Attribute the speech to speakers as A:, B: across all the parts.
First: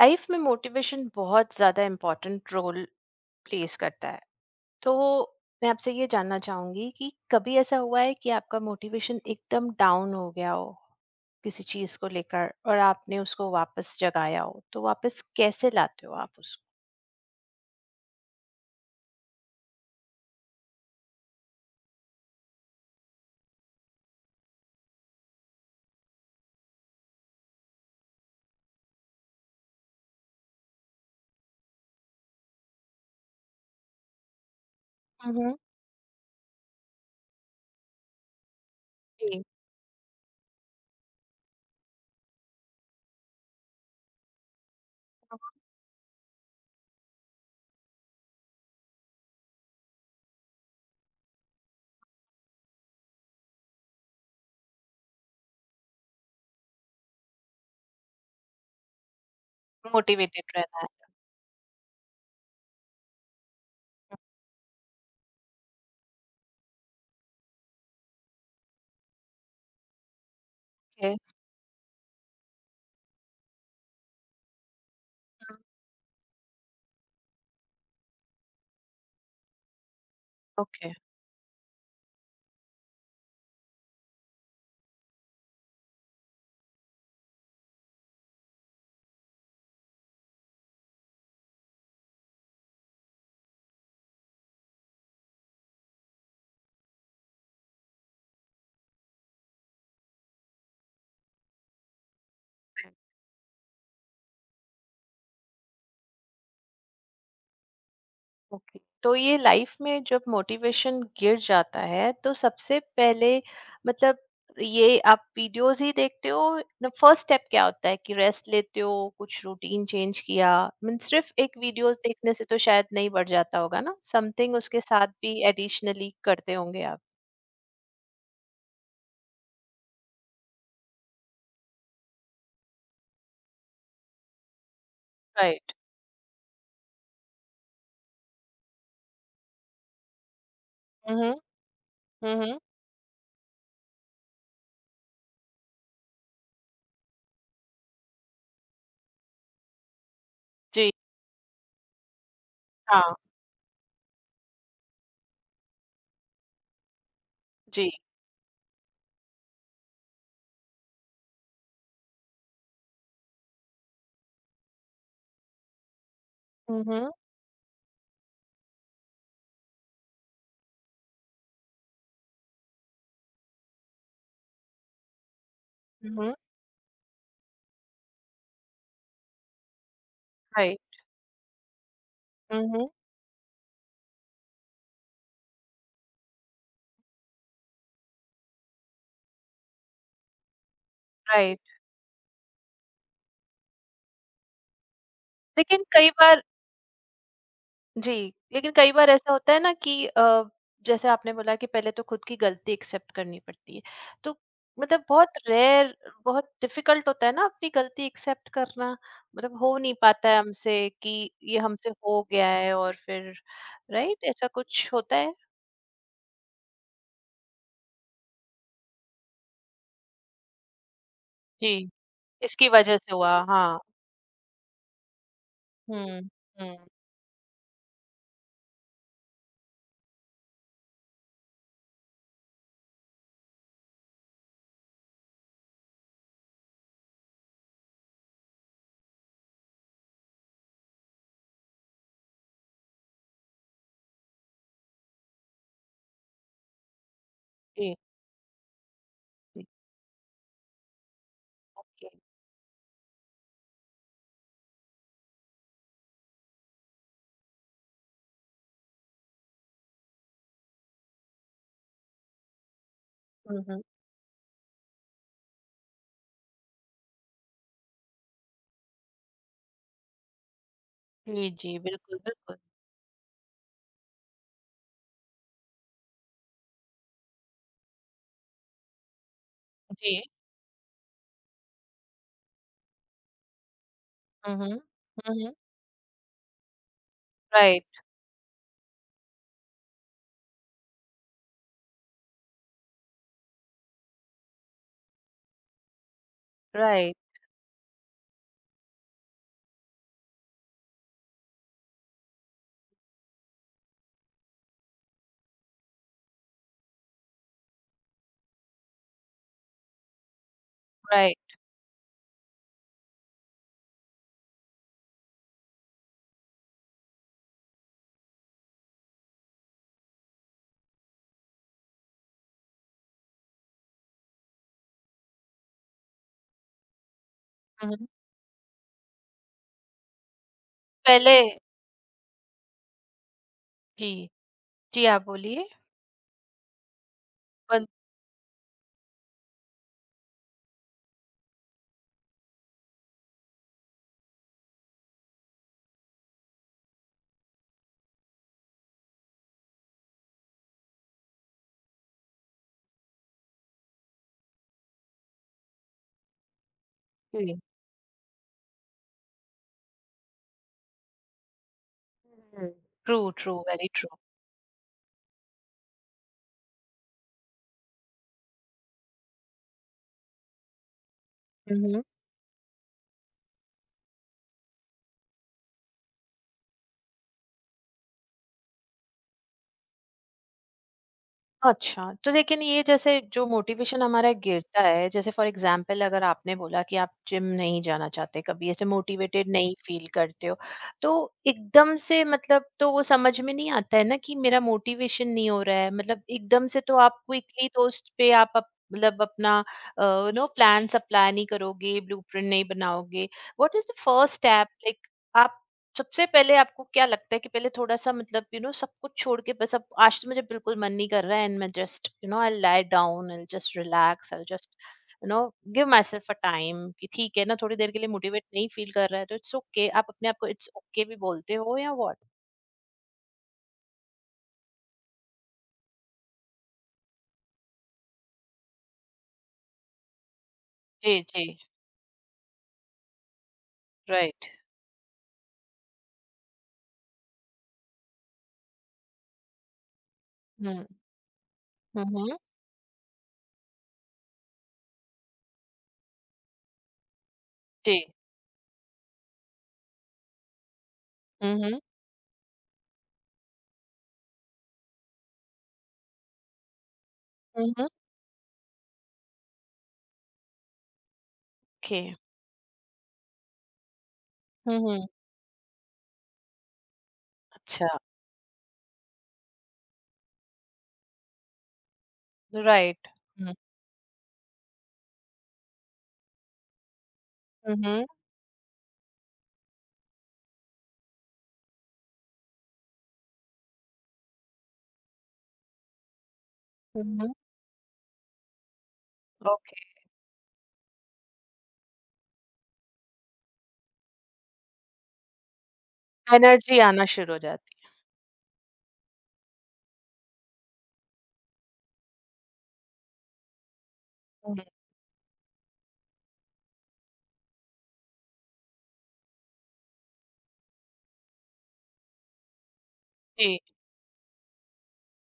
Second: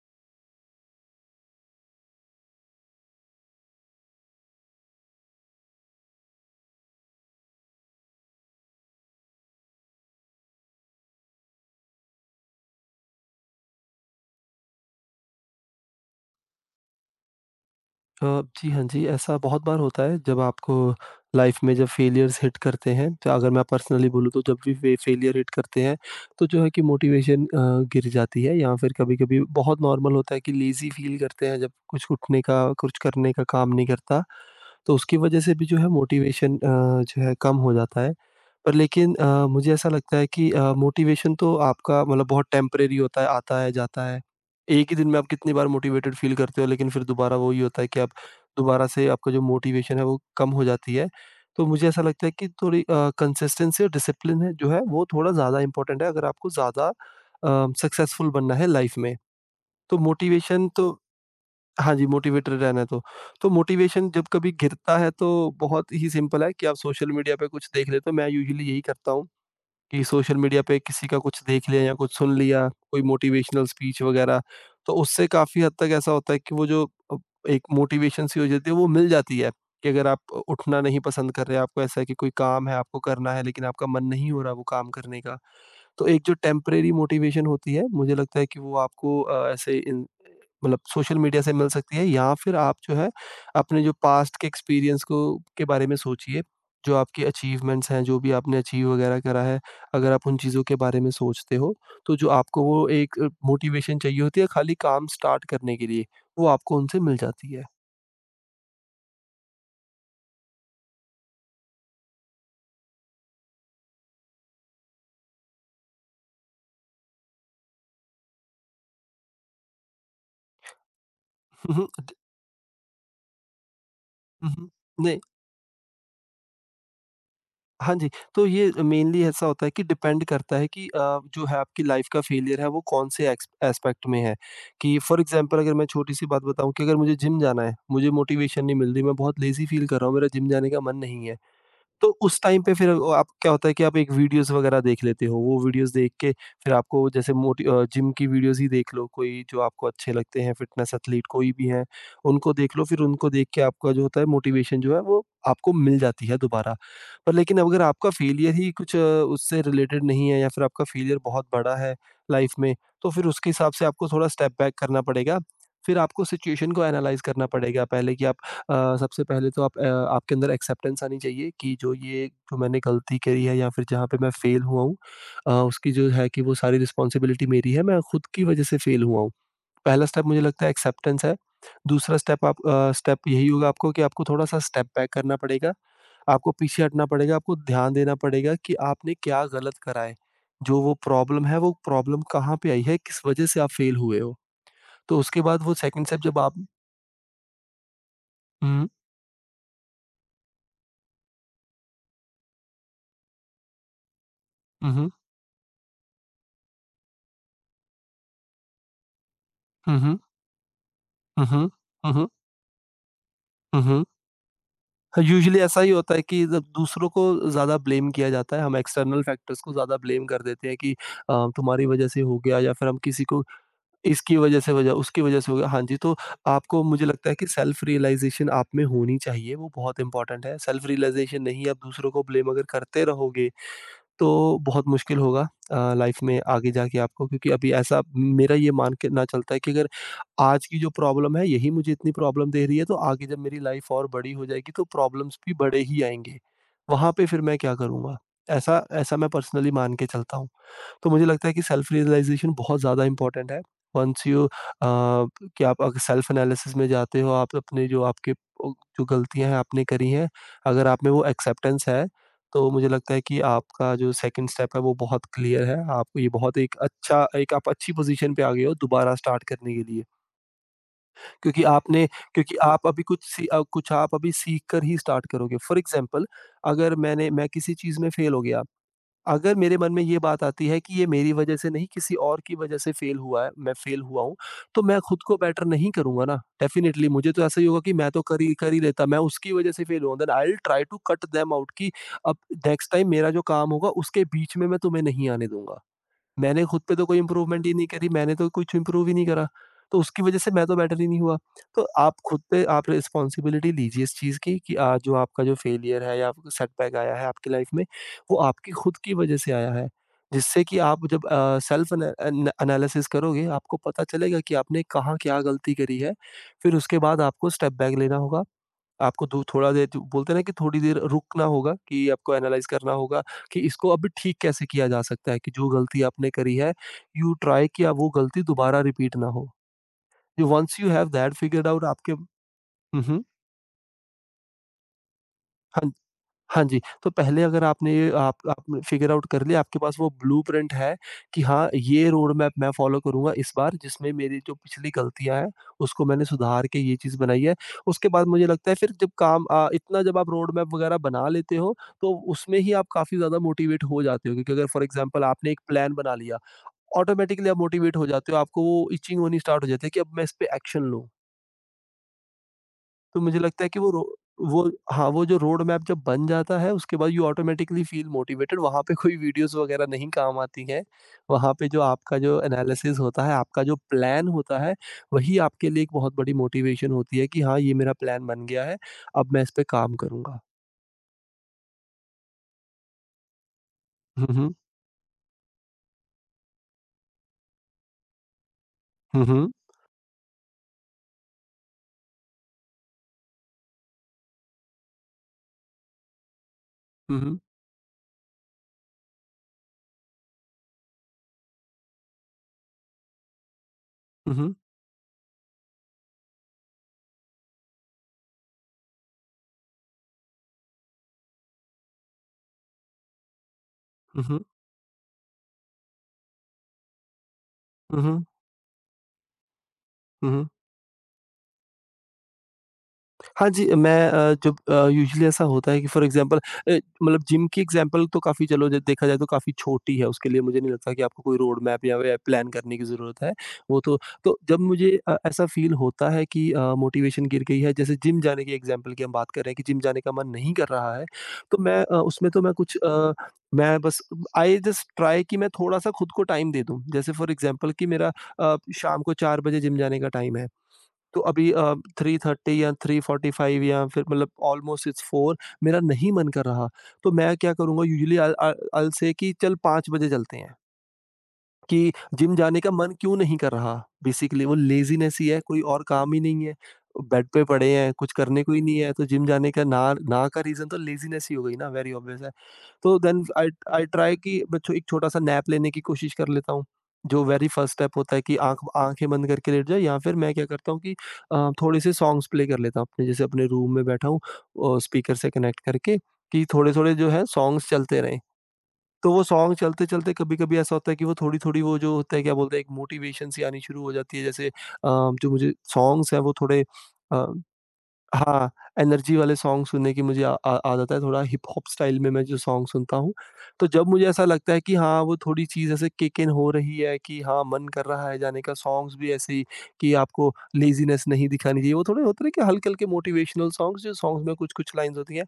A: Life में motivation बहुत ज्यादा इम्पोर्टेंट रोल प्लेस करता है। तो मैं आपसे ये जानना चाहूंगी कि कभी ऐसा हुआ है कि आपका मोटिवेशन एकदम डाउन हो गया हो किसी चीज को लेकर, और आपने उसको वापस जगाया हो? तो वापस कैसे लाते हो आप उसको?
B: अ, जी, हाँ जी, ऐसा बहुत बार होता है जब आपको लाइफ़ में जब फेलियर्स हिट करते हैं, तो अगर मैं पर्सनली बोलूँ तो जब भी फे फेलियर हिट करते हैं, तो जो है कि मोटिवेशन गिर जाती है या फिर कभी-कभी बहुत नॉर्मल होता है कि लेज़ी फ़ील करते हैं जब कुछ उठने का, कुछ करने का काम नहीं करता। तो उसकी वजह से
A: हम्म।
B: भी जो है मोटिवेशन जो है कम हो जाता है। पर लेकिन
A: जी,
B: अ, मुझे ऐसा लगता है कि मोटिवेशन तो आपका मतलब बहुत टेम्परेरी होता है, आता है, जाता है। एक ही दिन में आप कितनी बार मोटिवेटेड फ़ील करते हो लेकिन फिर दोबारा वही होता है कि आप दोबारा से आपका जो मोटिवेशन है वो कम हो जाती है। तो मुझे ऐसा लगता है कि थोड़ी कंसिस्टेंसी और डिसिप्लिन है जो है वो थोड़ा ज़्यादा इम्पोर्टेंट है अगर आपको ज़्यादा सक्सेसफुल बनना है लाइफ़ में। तो
A: मोटिवेटेड
B: मोटिवेशन
A: रहना
B: तो हाँ जी, मोटिवेटेड रहना है तो। तो मोटिवेशन जब कभी गिरता है तो बहुत ही सिंपल है कि आप सोशल मीडिया पे कुछ देख लेते हो, मैं यूजुअली यही करता हूँ कि सोशल मीडिया पे किसी
A: है।
B: का
A: ओके,
B: कुछ देख लिया या कुछ सुन लिया, कोई मोटिवेशनल स्पीच वगैरह, तो उससे काफ़ी हद तक ऐसा होता है कि वो जो अ, एक मोटिवेशन सी हो जाती है वो मिल जाती है कि अगर आप उठना
A: ओके,
B: नहीं पसंद कर रहे हैं, आपको ऐसा है कि कोई काम है, आपको करना है लेकिन आपका मन नहीं हो रहा वो काम करने का, तो एक जो टेम्परेरी मोटिवेशन होती है, मुझे लगता है कि वो आपको ऐसे इन मतलब सोशल मीडिया से मिल सकती है या फिर आप जो है, अपने जो पास्ट के एक्सपीरियंस को के बारे में सोचिए, जो आपकी अचीवमेंट्स हैं, जो भी आपने अचीव वगैरह करा है, अगर आप उन चीज़ों के बारे में सोचते हो, तो जो आपको वो एक मोटिवेशन चाहिए होती है खाली काम स्टार्ट करने के लिए, वो आपको उनसे मिल जाती है।
A: ओके। तो ये लाइफ में जब मोटिवेशन गिर जाता है तो सबसे पहले, मतलब, ये आप वीडियोस ही देखते हो ना? फर्स्ट स्टेप क्या होता है? कि रेस्ट लेते हो, कुछ रूटीन चेंज किया? मीन सिर्फ एक
B: हुँ, हुँ,
A: वीडियोस देखने से तो शायद नहीं बढ़ जाता होगा ना,
B: हुँ,
A: समथिंग
B: हुँ।
A: उसके साथ
B: नहीं
A: भी एडिशनली करते होंगे आप।
B: हाँ जी, तो ये मेनली ऐसा होता है कि डिपेंड करता है कि जो है आपकी लाइफ़ का फेलियर है वो कौन-से एक्स एस्पेक्ट में है। कि फॉर एग्ज़ाम्पल
A: राइट।
B: अगर मैं छोटी-सी बात बताऊँ कि अगर मुझे जिम जाना है, मुझे मोटिवेशन नहीं मिल रही, मैं बहुत लेज़ी फ़ील कर रहा हूँ, मेरा जिम जाने का मन नहीं
A: हम्म।
B: है। तो उस
A: हम्म।
B: टाइम पे फिर वो आप क्या होता है कि आप एक वीडियोस वगैरह देख लेते हो। वो वीडियोस देख के फिर आपको जैसे जिम की वीडियोस ही देख लो, कोई जो आपको अच्छे लगते हैं
A: जी।
B: फिटनेस एथलीट कोई भी हैं, उनको देख लो फिर
A: हाँ
B: उनको देख के आपका जो होता है मोटिवेशन जो है वो आपको मिल जाती है दोबारा। पर लेकिन अगर
A: जी।
B: आपका फेलियर ही कुछ उससे रिलेटेड नहीं है या फिर आपका फेलियर बहुत बड़ा है लाइफ में, तो फिर उसके हिसाब से आपको थोड़ा स्टेप बैक करना पड़ेगा। फिर आपको सिचुएशन को
A: हम्म।
B: एनालाइज़ करना पड़ेगा पहले कि आप सबसे पहले तो आपके अंदर एक्सेप्टेंस आनी चाहिए कि जो ये जो मैंने गलती करी है या फिर जहाँ पे मैं फेल हुआ हूँ उसकी जो है
A: हम्म।
B: कि वो सारी रिस्पॉन्सिबिलिटी मेरी है, मैं खुद की वजह से फेल हुआ हूँ। पहला स्टेप मुझे लगता है
A: राइट।
B: एक्सेप्टेंस है। दूसरा स्टेप आप
A: हम्म।
B: अ, स्टेप यही होगा आपको कि आपको थोड़ा-सा स्टेप बैक करना पड़ेगा, आपको पीछे हटना पड़ेगा, आपको ध्यान देना पड़ेगा कि आपने क्या गलत करा है। जो वो प्रॉब्लम है,
A: राइट,
B: वो प्रॉब्लम कहाँ पे आई है, किस वजह से आप फेल हुए हो। तो उसके बाद वो
A: लेकिन
B: सेकंड
A: कई
B: स्टेप जब
A: बार,
B: आप
A: जी, लेकिन
B: हुँ,
A: कई बार ऐसा होता है ना कि जैसे आपने बोला कि पहले तो खुद की गलती एक्सेप्ट करनी पड़ती है। तो,
B: हुँ,
A: मतलब,
B: हुँ,
A: बहुत रेयर, बहुत डिफिकल्ट होता है ना अपनी गलती एक्सेप्ट करना, मतलब हो नहीं
B: हुँ, हुँ,
A: पाता है हमसे कि
B: हुँ,
A: ये
B: हुँ,
A: हमसे हो
B: हुँ।
A: गया है। और फिर
B: हुँ, हुँ।
A: राइट, ऐसा कुछ होता है?
B: यूजुअली ऐसा ही होता है कि जब दूसरों को ज़्यादा ब्लेम किया जाता है, हम एक्सटर्नल फैक्टर्स को ज़्यादा ब्लेम कर देते हैं कि तुम्हारी
A: जी,
B: वज़ह से हो गया
A: इसकी
B: या फिर
A: वजह
B: हम
A: से
B: किसी
A: हुआ,
B: को
A: हाँ।
B: इसकी वज़ह से वज़ह उसकी वज़ह से हो गया। हाँ जी, तो
A: हुँ,
B: आपको
A: हुँ,
B: मुझे लगता है कि सेल्फ रियलाइज़ेशन आप में होनी चाहिए, वो बहुत इम्पोर्टेंट है। सेल्फ रियलाइज़ेशन नहीं आप दूसरों को ब्लेम अगर करते रहोगे तो बहुत मुश्किल होगा लाइफ में आगे जाके आपको क्योंकि अभी ऐसा मेरा ये मान के ना चलता है कि अगर आज की जो प्रॉब्लम है यही मुझे इतनी प्रॉब्लम दे रही है तो आगे जब मेरी लाइफ और बड़ी हो जाएगी तो प्रॉब्लम्स भी बड़े ही आएँगे। वहाँ पे फिर मैं क्या
A: जी,
B: करूँगा? ऐसा ऐसा मैं
A: जी,
B: पर्सनली मान के चलता हूँ। तो मुझे लगता है कि सेल्फ
A: जी।
B: रियलाइजेशन बहुत ज़्यादा इम्पोर्टेंट है। वन्स यू कि आप अगर सेल्फ एनालिसिस में जाते हो, आप अपने जो आपके ओ जो गलतियाँ हैं आपने करी हैं, अगर आप में वो एक्सेप्टेंस है, तो मुझे लगता है कि
A: हुँ, हुँ।
B: आपका जो सेकंड स्टेप है वो बहुत क्लियर है। आपको ये बहुत एक अच्छा एक आप अच्छी पोज़ीशन पे आ गए हो दोबारा स्टार्ट करने के लिए।
A: जी,
B: क्योंकि
A: जी,
B: आपने
A: बिल्कुल,
B: क्योंकि
A: बिल्कुल।
B: आप अभी कुछ आप अभी सीख कर ही स्टार्ट करोगे। फॉर एग्ज़ाम्पल अगर मैं किसी चीज़ में फेल हो गया अगर मेरे मन में
A: जी।
B: ये बात आती है कि ये मेरी वजह से नहीं किसी और की वजह से फेल हुआ है मैं फेल हुआ हूँ,
A: हुँ, हुँ।
B: तो मैं खुद को
A: हुँ, हुँ।
B: बेटर नहीं करूँगा ना, डेफ़िनिटली मुझे तो ऐसा ही होगा कि
A: राइट,
B: मैं तो कर ही लेता, मैं उसकी वजह से फेल हुआ then I will try to cut them out कि अब नेक्स्ट टाइम मेरा जो काम होगा उसके बीच में मैं तुम्हें नहीं आने दूँगा। मैंने खुद पे तो
A: राइट,
B: कोई इम्प्रूवमेंट ही नहीं करी, मैंने तो कुछ इम्प्रूव ही नहीं करा, तो उसकी वजह से मैं तो बेटर ही नहीं हुआ। तो आप खुद पे आप रिस्पॉन्सिबिलिटी लीजिए इस चीज़ की कि आज जो आपका जो फेलियर है या आपको सेटबैक आया है आपकी लाइफ में, वो आपकी खुद की वजह से आया है। जिससे कि आप जब
A: राइट।
B: सेल्फ एनालिसिस करोगे, आपको पता चलेगा कि आपने कहाँ क्या गलती करी है, फिर उसके बाद आपको स्टेप बैक लेना होगा आपको दो थोड़ा देर बोलते हैं ना कि थोड़ी देर रुकना होगा कि आपको एनालाइज करना होगा कि इसको अभी ठीक कैसे किया जा सकता है कि जो गलती आपने करी है, यू ट्राई कि
A: हुँ,
B: अब
A: हुँ।
B: वो गलती दोबारा रिपीट ना हो। जो वन्स यू हैव दैट
A: पहले
B: फिगर्ड आउट आपके हुँ, हुँ।
A: जी। जी, आप बोलिए।
B: हाँ हाँ जी, तो पहले अगर
A: बन
B: आपने ये आप आपने फ़िगर आउट कर लिया, आपके पास वो ब्लूप्रिंट है कि हाँ, ये रोड मैप मैं फ़ॉलो करूँगा इस बार जिसमें मेरी जो पिछली गलतियाँ हैं, उसको मैंने सुधार के ये चीज़ बनाई है। उसके बाद मुझे लगता है फिर जब इतना जब आप रोड मैप वगैरह बना लेते हो, तो उसमें ही आप काफ़ी ज़्यादा मोटिवेट हो जाते हो क्योंकि अगर फॉर एग्ज़ाम्पल आपने एक प्लान बना लिया, ऑटोमैटिकली आप
A: जी।
B: मोटिवेट हो जाते हो, आपको वो इचिंग होनी स्टार्ट हो जाती है कि अब मैं इस पे एक्शन लूँ।
A: हुँ। ट्रू,
B: तो मुझे
A: ट्रू,
B: लगता है कि
A: वेरी
B: वो रो
A: ट्रू।
B: वो हाँ, वो जो रोड मैप जब बन जाता है उसके बाद यू ऑटोमेटिकली फ़ील मोटिवेटेड वहाँ पे कोई वीडियोज़ वग़ैरह नहीं काम आती हैं। वहाँ पे
A: हुँ,
B: जो
A: हुँ।
B: आपका जो एनालिसिस होता है, आपका जो प्लान होता है, वही आपके लिए एक बहुत बड़ी मोटिवेशन होती है कि हाँ, ये मेरा प्लान बन गया है, अब मैं इस पे काम करूँगा।
A: अच्छा, तो लेकिन ये जैसे जो मोटिवेशन
B: हुँ,
A: हमारा
B: हुँ।
A: गिरता है, जैसे फॉर एग्ज़ाम्पल अगर आपने बोला कि आप जिम नहीं जाना चाहते कभी, ऐसे
B: हुँ,
A: मोटिवेटेड
B: हुँ।
A: नहीं फ़ील करते हो, तो एकदम से, मतलब, तो वो समझ में नहीं आता है ना कि मेरा मोटिवेशन नहीं हो रहा है, मतलब एकदम से तो आप
B: हुँ, हुँ।
A: क्विकली तो उस पे आप अप, मतलब अपना यू नो प्लान-सा प्लान ही करोगे, ब्लूप्रिंट नहीं बनाओगे। What is the first
B: hmm, hmm.
A: Step, like, आप सबसे पहले, आपको क्या लगता है कि पहले थोड़ा-सा, मतलब, यू नो, सब कुछ छोड़ के बस, अब आज तो मुझे बिल्कुल मन नहीं कर रहा है, एंड मैं just, you know, I will lie down, I will just
B: hmm,
A: relax, I
B: hmm.
A: Will just, you know, give myself a time कि ठीक है ना, थोड़ी देर के
B: हुँ,
A: लिए
B: हुँ।
A: मोटिवेट नहीं फील कर रहा है तो इट्स ओके okay। आप अपने
B: हुँ,
A: आप को
B: हुँ।
A: इट्स ओके okay भी बोलते हो या व्हाट?
B: हाँ जी, मैं अ, जब अ, यूजुअली ऐसा होता है कि फॉर एग्ज़ाम्पल मतलब जिम की एग्ज़ाम्पल तो काफ़ी चलो ज देखा जाए तो काफ़ी छोटी है, उसके लिए मुझे नहीं लगता कि
A: जी,
B: आपको कोई
A: जी,
B: रोड मैप या वे प्लान करने की ज़रूरत है। वो तो
A: राइट।
B: जब मुझे ऐसा फ़ील होता है कि मोटिवेशन गिर गई है, जैसे जिम जाने की एग्ज़ाम्पल की हम बात कर रहे हैं कि जिम जाने का मन नहीं कर
A: हुँ,
B: रहा है, तो
A: हुँ,
B: उसमें
A: हुँ,
B: तो मैं बस आई जस्ट ट्राई कि मैं थोड़ा-सा खुद को टाइम दे दूँ। जैसे फॉर एग्ज़ाम्पल कि
A: जी।
B: मेरा शाम को 4 बजे जिम जाने का टाइम है। तो अभी
A: हुँ,
B: अ,
A: हुँ,
B: 3:30 या 3:45 या फिर मतलब ऑलमोस्ट इट्स 4 मेरा नहीं मन कर रहा, तो मैं क्या
A: हुँ,
B: करूँगा
A: हुँ,
B: usually I I I will say कि चल 5 बजे चलते हैं, कि
A: ओके।
B: जिम जाने का मन क्यों नहीं कर रहा? बेसिकली वो
A: हुँ, हुँ,
B: लेज़ीनेस ही है, कोई और काम ही नहीं है। बेड पे पड़े
A: अच्छा,
B: हैं, कुछ करने को ही नहीं है, तो जिम जाने का ना ना का रीज़न तो लेज़ीनेस ही हो गई ना, वेरी ऑब्वियस है। तो
A: right.
B: Then I
A: hmm,
B: I try कि मैं छो एक छोटा-सा नैप लेने की कोशिश कर लेता हूँ। जो very first
A: hmm,
B: step
A: hmm,
B: होता है कि आँखें बंद करके लेट जाओ, या फिर मैं क्या करता हूँ कि थोड़े-से सॉन्ग्स प्ले कर लेता हूँ, अपने जैसे अपने रूम में बैठा हूँ, स्पीकर से कनेक्ट करके, कि थोड़े-थोड़े
A: हुँ,
B: जो है
A: हुँ,
B: सॉन्ग्स चलते रहें। तो वो सॉन्ग
A: ओके।
B: चलते-चलते कभी-कभी ऐसा होता है कि वो थोड़ी-थोड़ी वो जो होता है क्या बोलते हैं एक मोटिवेशन सी आनी शुरू हो जाती है, जैसे जो मुझे सॉन्ग्स हैं वो थोड़े
A: एनर्जी आना
B: अ
A: शुरू हो जाती
B: हाँ, एनर्जी वाले सॉन्ग सुनने की मुझे आ आ आदत है, थोड़ा हिप हॉप स्टाइल में मैं जो सॉन्ग सुनता हूँ, तो जब मुझे ऐसा
A: है।
B: लगता
A: हुँ,
B: है कि हाँ, वो थोड़ी चीज़ ऐसे किक इन हो रही है कि हाँ, मन कर रहा है जाने का, सॉन्ग्स भी ऐसे ही कि आपको लेज़ीनेस नहीं दिखानी चाहिए। वो थोड़े होते हैं ना कि हल्के-हल्के मोटिवेशनल
A: जी,
B: सॉन्ग्स, जो सॉन्ग्स में कुछ-कुछ लाइन्स होती हैं।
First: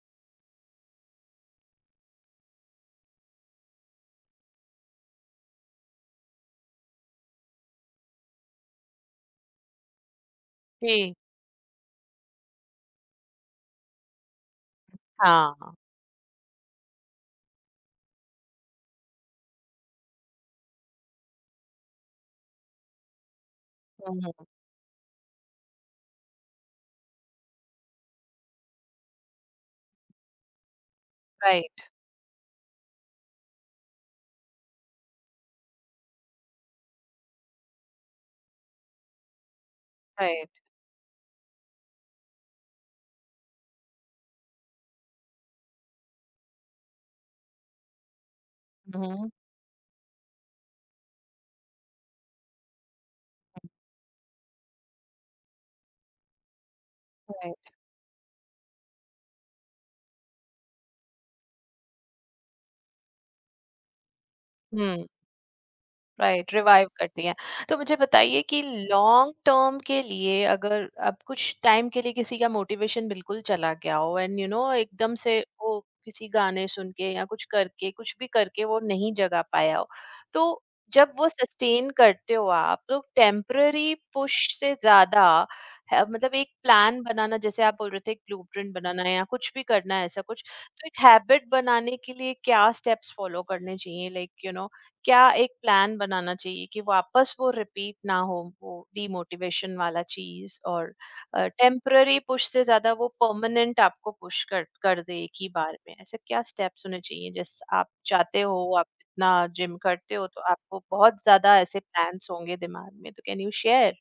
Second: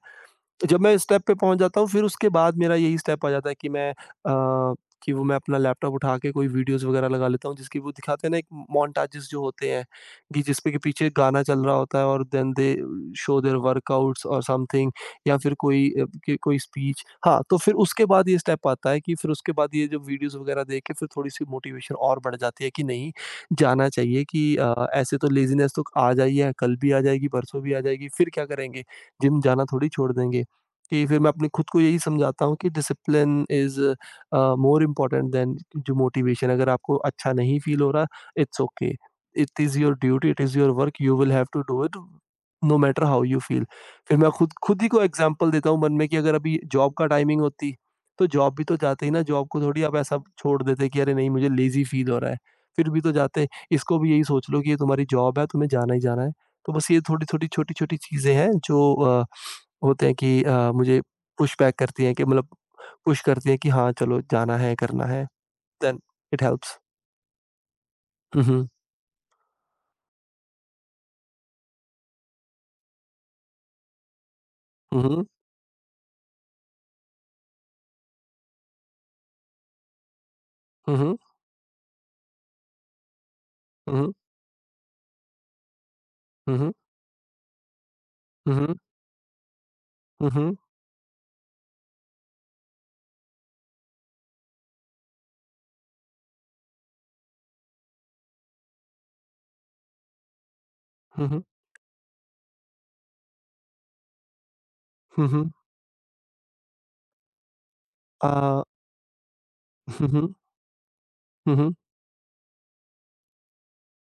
B: जब मैं इस स्टेप पे पहुँच जाता हूँ, फिर उसके बाद मेरा यही स्टेप आ जाता है कि कि वो मैं अपना लैपटॉप उठा के कोई वीडियोज़ वगैरह लगा लेता हूँ, जिसकी वो दिखाते हैं ना एक मोन्टाजेज़ जो होते हैं, कि जिसपे के पीछे
A: जी,
B: गाना चल रहा होता है, और then they show their workouts और समथिंग, या
A: हाँ,
B: फिर
A: हुँ,
B: कि कोई स्पीच। हाँ, तो फिर उसके बाद ये स्टेप आता है कि फिर उसके बाद ये जो वीडियोज़ वगैरह देख के फिर थोड़ी-सी मोटिवेशन और बढ़ जाती है कि नहीं, जाना चाहिए।
A: हुँ।
B: कि ऐसे तो लेज़ीनेस तो आज आई है, कल भी आ जाएगी, परसों भी आ जाएगी, फिर क्या करेंगे? जिम जाना थोड़ी छोड़ देंगे। कि फिर मैं अपने खुद
A: Right,
B: को यही समझाता हूँ कि discipline is more important than जो मोटिवेशन, अगर आपको अच्छा नहीं फ़ील हो रहा, it's okay. It is your duty, it
A: right.
B: Is your work, you will have to do it no matter how you feel. फिर मैं खुद खुद ही को एग्ज़ाम्पल देता हूँ मन में कि अगर अभी जॉब का टाइमिंग होती, तो जॉब भी तो जाते ही ना,
A: Mhm,
B: जॉब को थोड़ी आप ऐसा छोड़ देते कि अरे नहीं मुझे लेज़ी फ़ील हो रहा है। फिर भी तो जाते, इसको भी यही सोच लो कि ये तुम्हारी जॉब है, तुम्हें जाना ही जाना है। तो बस ये थोड़ी-थोड़ी
A: right.
B: छोटी-छोटी चीज़ें हैं जो होते हैं कि मुझे पुश बैक करती हैं, कि मतलब पुश करती हैं कि हाँ, चलो जाना है, करना
A: Hmm.
B: है, then it
A: right,
B: helps.
A: Revive करती हैं। तो मुझे बताइए
B: हुँ,
A: कि
B: हुँ।
A: लॉन्ग टर्म के लिए, अगर अब कुछ टाइम के लिए किसी का मोटिवेशन बिल्कुल चला गया हो, एंड यू नो
B: हुँ,
A: एकदम
B: हुँ।
A: से वो किसी गाने सुन के या कुछ करके, कुछ भी करके वो नहीं जगा पाया हो, तो जब
B: हुँ,
A: वो सस्टेन करते हो आप तो टेम्पररी
B: हुँ।
A: पुश से ज्यादा है- मतलब एक
B: हुँ, हुँ।
A: प्लान बनाना, जैसे आप बोल रहे थे एक
B: हुँ,
A: ब्लूप्रिंट
B: हुँ।
A: बनाना है, या कुछ भी करना है, ऐसा
B: हुँ,
A: कुछ।
B: हुँ।
A: तो एक हैबिट बनाने के लिए क्या स्टेप्स फॉलो करने चाहिए, लाइक यू नो, क्या एक प्लान बनाना चाहिए कि वापस वो रिपीट ना हो, वो डीमोटिवेशन वाला चीज, और
B: हुँ, हुँ। हुँ, हुँ।
A: टेम्पररी पुश से ज्यादा वो परमानेंट आपको पुश कर कर दे
B: हुँ,
A: एक ही
B: हुँ।
A: बार में, ऐसे क्या स्टेप्स होने चाहिए? जैसे आप चाहते हो,
B: अ,
A: आप इतना जिम
B: हुँ,
A: करते हो
B: हुँ।
A: तो आपको बहुत ज्यादा
B: हुँ, हुँ।
A: ऐसे प्लान्स होंगे दिमाग में, तो कैन यू शेयर।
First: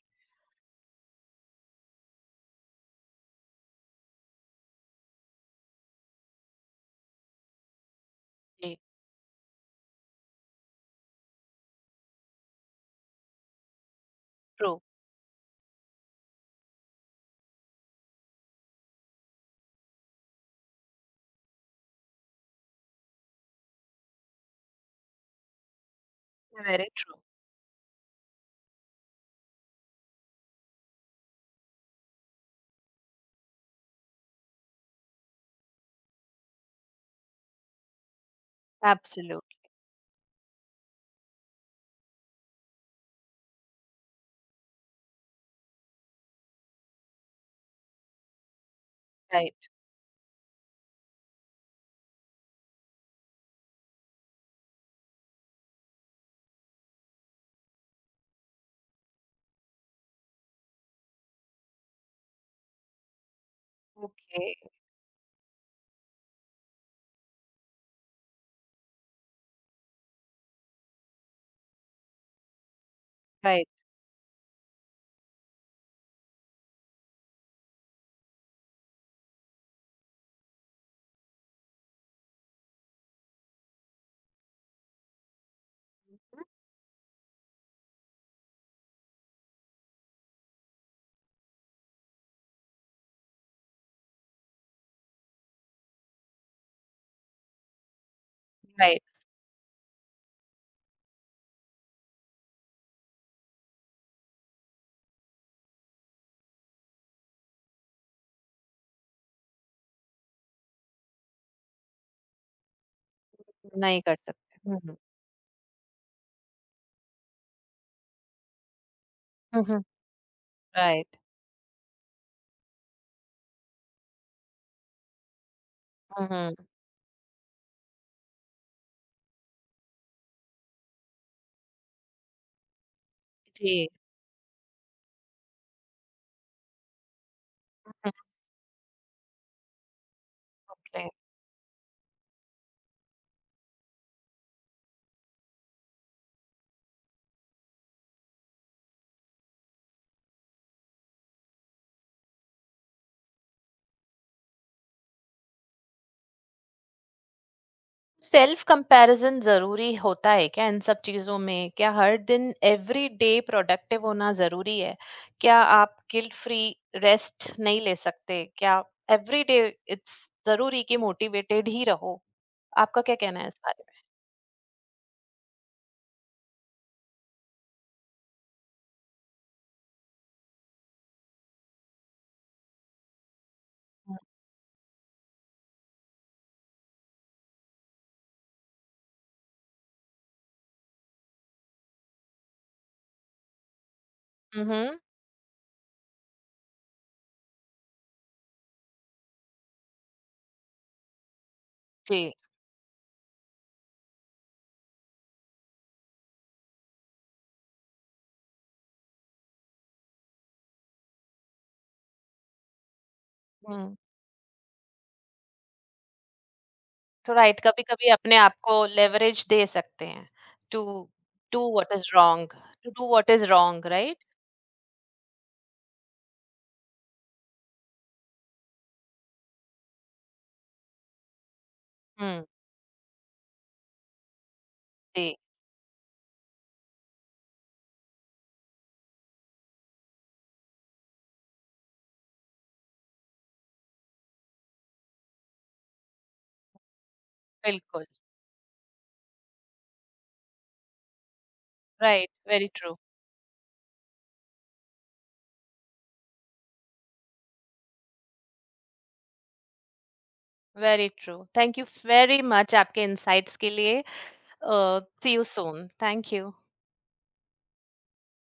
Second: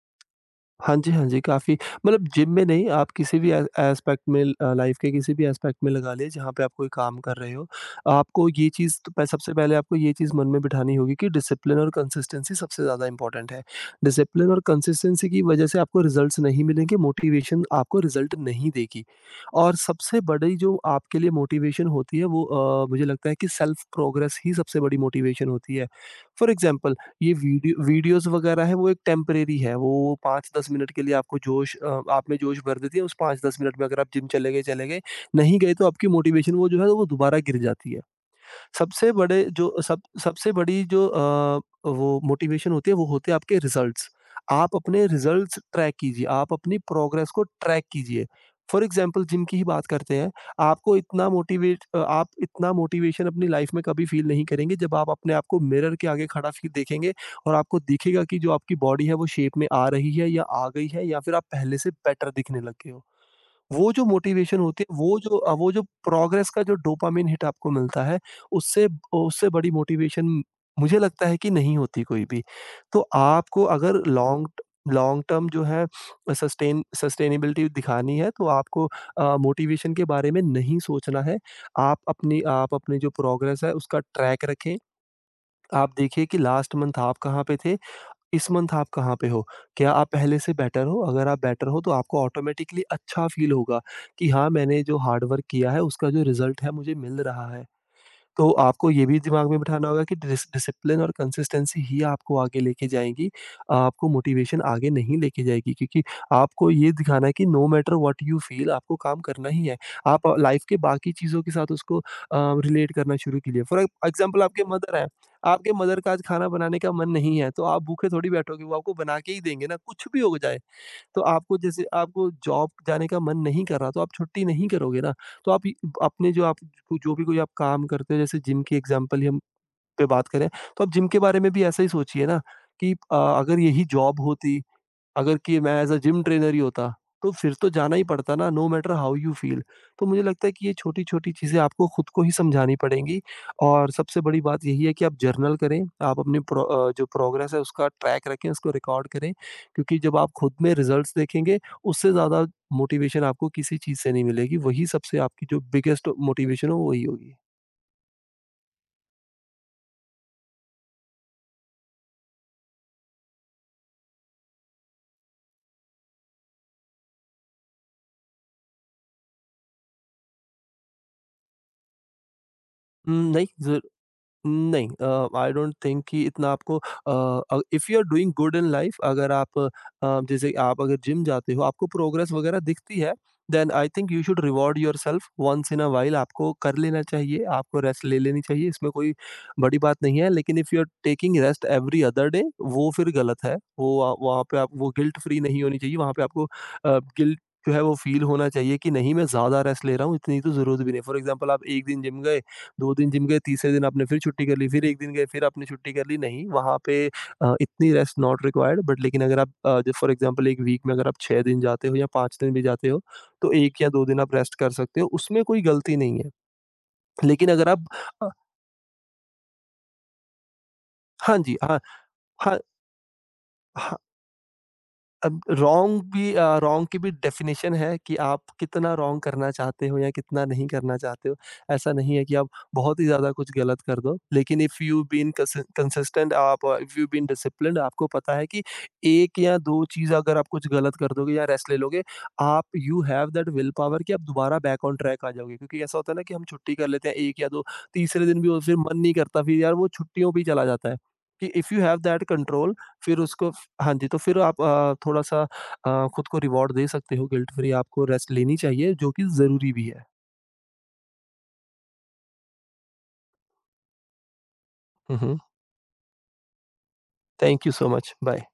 B: हाँ जी, हाँ जी, काफ़ी। मतलब जिम में नहीं, आप किसी भी ए एस्पेक्ट में, लाइफ़ के किसी भी एस्पेक्ट में लगा लें, जहाँ पे आप कोई काम कर रहे हो। आपको ये
A: जी।
B: चीज़ तो प सबसे पहले आपको ये चीज़ मन में बिठानी होगी कि डिसिप्लिन और कंसिस्टेंसी सबसे ज़्यादा इम्पोर्टेंट है। डिसिप्लिन और
A: ट्रू।
B: कंसिस्टेंसी की वजह से आपको रिज़ल्ट्स नहीं मिलेंगे, मोटिवेशन आपको रिज़ल्ट नहीं देगी। और सबसे बड़ी जो आपके लिए मोटिवेशन होती है, वो मुझे लगता है कि सेल्फ प्रोग्रेस ही सबसे बड़ी मोटिवेशन होती है। For
A: very
B: example,
A: true.
B: ये वीडियोज़ वगैरह है वो एक टेम्परेरी है, वो 5-10 मिनट के लिए आप में जोश भर देती है। उस 5-10 मिनट में अगर आप जिम चले गए, चले गए। नहीं गए तो आपकी मोटिवेशन वो जो है वो दोबारा गिर जाती है।
A: एब्सोल्युट।
B: सबसे बड़ी जो वो मोटिवेशन होती है वो होते हैं आपके रिजल्ट्स। आप अपने रिजल्ट्स ट्रैक कीजिए, आप अपनी प्रोग्रेस को ट्रैक कीजिए। फॉर एग्ज़ाम्पल, जिम की ही
A: राइट।
B: बात करते हैं, आपको इतना मोटिवेट अ, आप इतना मोटिवेशन अपनी लाइफ़ में कभी फ़ील नहीं करेंगे जब आप अपने आप को मिरर के आगे खड़ा फ़ील देखेंगे, और आपको दिखेगा कि जो आपकी बॉडी है वो शेप में आ रही है या आ गई है, या फिर आप पहले से बेटर दिखने लग गए हो। वो जो
A: ओके।
B: मोटिवेशन होती है, वो जो वो जो प्रोग्रेस का जो डोपामाइन हिट आपको मिलता है, उससे उससे बड़ी मोटिवेशन मुझे लगता है कि नहीं होती कोई भी। तो आपको
A: राइट।
B: अगर लॉन्ग लॉन्ग टर्म जो है सस्टेनेबिलिटी दिखानी है तो आपको मोटिवेशन के बारे में नहीं सोचना है। आप अपनी जो प्रोग्रेस है उसका ट्रैक रखें। आप देखिए कि लास्ट मंथ आप कहाँ पे थे? इस मंथ आप कहाँ पे हो? क्या आप पहले से बेटर हो? अगर आप बेटर हो तो आपको ऑटोमेटिकली अच्छा फ़ील होगा कि हाँ, मैंने जो हार्ड वर्क किया है उसका जो रिज़ल्ट है मुझे मिल रहा है। तो आपको
A: राइट
B: ये भी दिमाग में बिठाना होगा कि डिसिप्लिन और कंसिस्टेंसी ही आपको आगे लेके जाएँगी। आपको मोटिवेशन आगे नहीं लेके जाएगी, क्योंकि आपको ये दिखाना है कि no matter what you feel आपको काम करना ही है। आप लाइफ़ के बाकी चीज़ों के साथ उसको रिलेट करना शुरू कीजिए। फॉर
A: नहीं कर
B: एग्ज़ाम्पल, आपके
A: सकते। हम्म।
B: मदर हैं, आपके मदर का आज खाना बनाने का मन नहीं है, तो आप भूखे थोड़ी बैठोगे, वो आपको बना के ही देंगे ना,
A: हम्म।
B: कुछ भी हो जाए।
A: राइट।
B: तो आपको, जैसे आपको जॉब जाने का मन नहीं कर रहा, तो आप छुट्टी नहीं करोगे ना। तो आप इ अपने जो
A: हम्म।
B: आप जो भी कोई आप काम करते हो, जैसे जिम की एग्ज़ाम्पल ही हम पे बात करें, तो आप जिम के बारे में भी ऐसा ही सोचिए ना कि अगर यही
A: जी।
B: जॉब होती, अगर कि मैं एज़ अ जिम ट्रेनर ही होता, तो फिर तो जाना ही
A: हम्म,
B: पड़ता ना, no matter how you feel. तो मुझे लगता है कि ये
A: ओके।
B: छोटी-छोटी चीज़ें आपको खुद को ही समझानी पड़ेंगी, और सबसे बड़ी बात यही है कि आप जर्नल करें, आप अपनी जो प्रोग्रेस है उसका ट्रैक रखें, उसको रिकॉर्ड करें, क्योंकि जब आप खुद में रिज़ल्ट्स देखेंगे, उससे ज़्यादा मोटिवेशन आपको किसी चीज़ से नहीं मिलेगी। वही सबसे आपकी जो बिगेस्ट मोटिवेशन हो, वही होगी।
A: सेल्फ कंपैरिजन जरूरी होता है क्या इन सब चीजों में? क्या हर दिन, एवरी डे प्रोडक्टिव होना जरूरी है? क्या आप गिल्ट फ्री रेस्ट नहीं ले सकते क्या एवरी डे? इट्स जरूरी कि मोटिवेटेड ही रहो? आपका क्या कहना
B: नहीं,
A: है इस
B: ज़
A: बारे
B: नहीं आई डोंट थिंक कि इतना आपको, if you are doing good in life, अगर आप जैसे आप अगर जिम जाते हो आपको प्रोग्रेस वगैरह दिखती है, देन आई थिंक
A: में?
B: You should reward yourself once in a while, आपको कर लेना चाहिए, आपको रेस्ट ले लेनी चाहिए, इसमें कोई बड़ी बात नहीं है। लेकिन if you are taking rest every other day, वो फिर गलत है। वो वहाँ वहाँ पे आप वो
A: हम्म।
B: गिल्ट फ्री नहीं होनी चाहिए, वहाँ पे आपको गिल्ट जो है वो फील होना चाहिए कि नहीं, मैं ज़्यादा रेस्ट ले रहा हूँ, इतनी तो ज़रूरत भी नहीं। फॉर एग्जाम्पल आप एक दिन जिम
A: जी।
B: गए, 2 दिन जिम गए, तीसरे दिन आपने फिर छुट्टी कर ली, फिर 1 दिन गए, फिर आपने छुट्टी कर ली, नहीं, वहाँ पे इतनी रेस्ट नॉट रिक्वायर्ड, बट लेकिन अगर आप अ, ज फॉर एग्ज़ाम्पल 1 वीक में अगर आप 6 दिन जाते हो या 5 दिन भी जाते हो, तो 1 या
A: हम्म।
B: 2 दिन आप रेस्ट कर सकते हो, उसमें कोई गलती नहीं है।
A: तो
B: लेकिन
A: राइट,
B: अगर
A: कभी
B: आप
A: कभी
B: अ,
A: अपने आप को लेवरेज दे सकते हैं टू
B: हाँ जी,
A: डू
B: हाँ,
A: व्हाट इज रॉन्ग,
B: हाँ,
A: to do what is wrong,
B: हाँ।
A: राइट।
B: अब रॉन्ग की भी डेफिनेशन है कि आप कितना रॉन्ग करना चाहते हो या कितना नहीं करना चाहते हो। ऐसा नहीं है कि
A: हम्म।
B: आप बहुत ही ज़्यादा कुछ गलत कर दो। लेकिन इफ़ यू बीन
A: जी।
B: कंसिस्टेंट, आप इफ़ यू बीन डिसिप्लिन्ड, आपको पता है कि 1 या 2 चीज़ अगर आप कुछ गलत कर दोगे या रेस्ट ले लोगे, आप you have that willpower कि आप दोबारा बैक ऑन ट्रैक आ जाओगे। क्योंकि ऐसा होता है ना कि हम छुट्टी कर लेते हैं 1 या 2,
A: बिल्कुल।
B: तीसरे दिन भी वो फिर मन नहीं करता, फिर यार वो छुट्टियों पे ही चला जाता है। कि if you have that
A: right, very
B: control
A: true.
B: फिर उसको, हाँ जी, तो फिर आप थोड़ा-सा खुद को रिवॉर्ड दे सकते हो, गिल्ट फ्री आपको रेस्ट लेनी चाहिए, जो कि ज़रूरी भी है।
A: Very true, thank you very much आपके इंसाइट्स के लिए।
B: Hmm,
A: see
B: hmm.
A: You soon, thank you.
B: Thank you so much. Bye.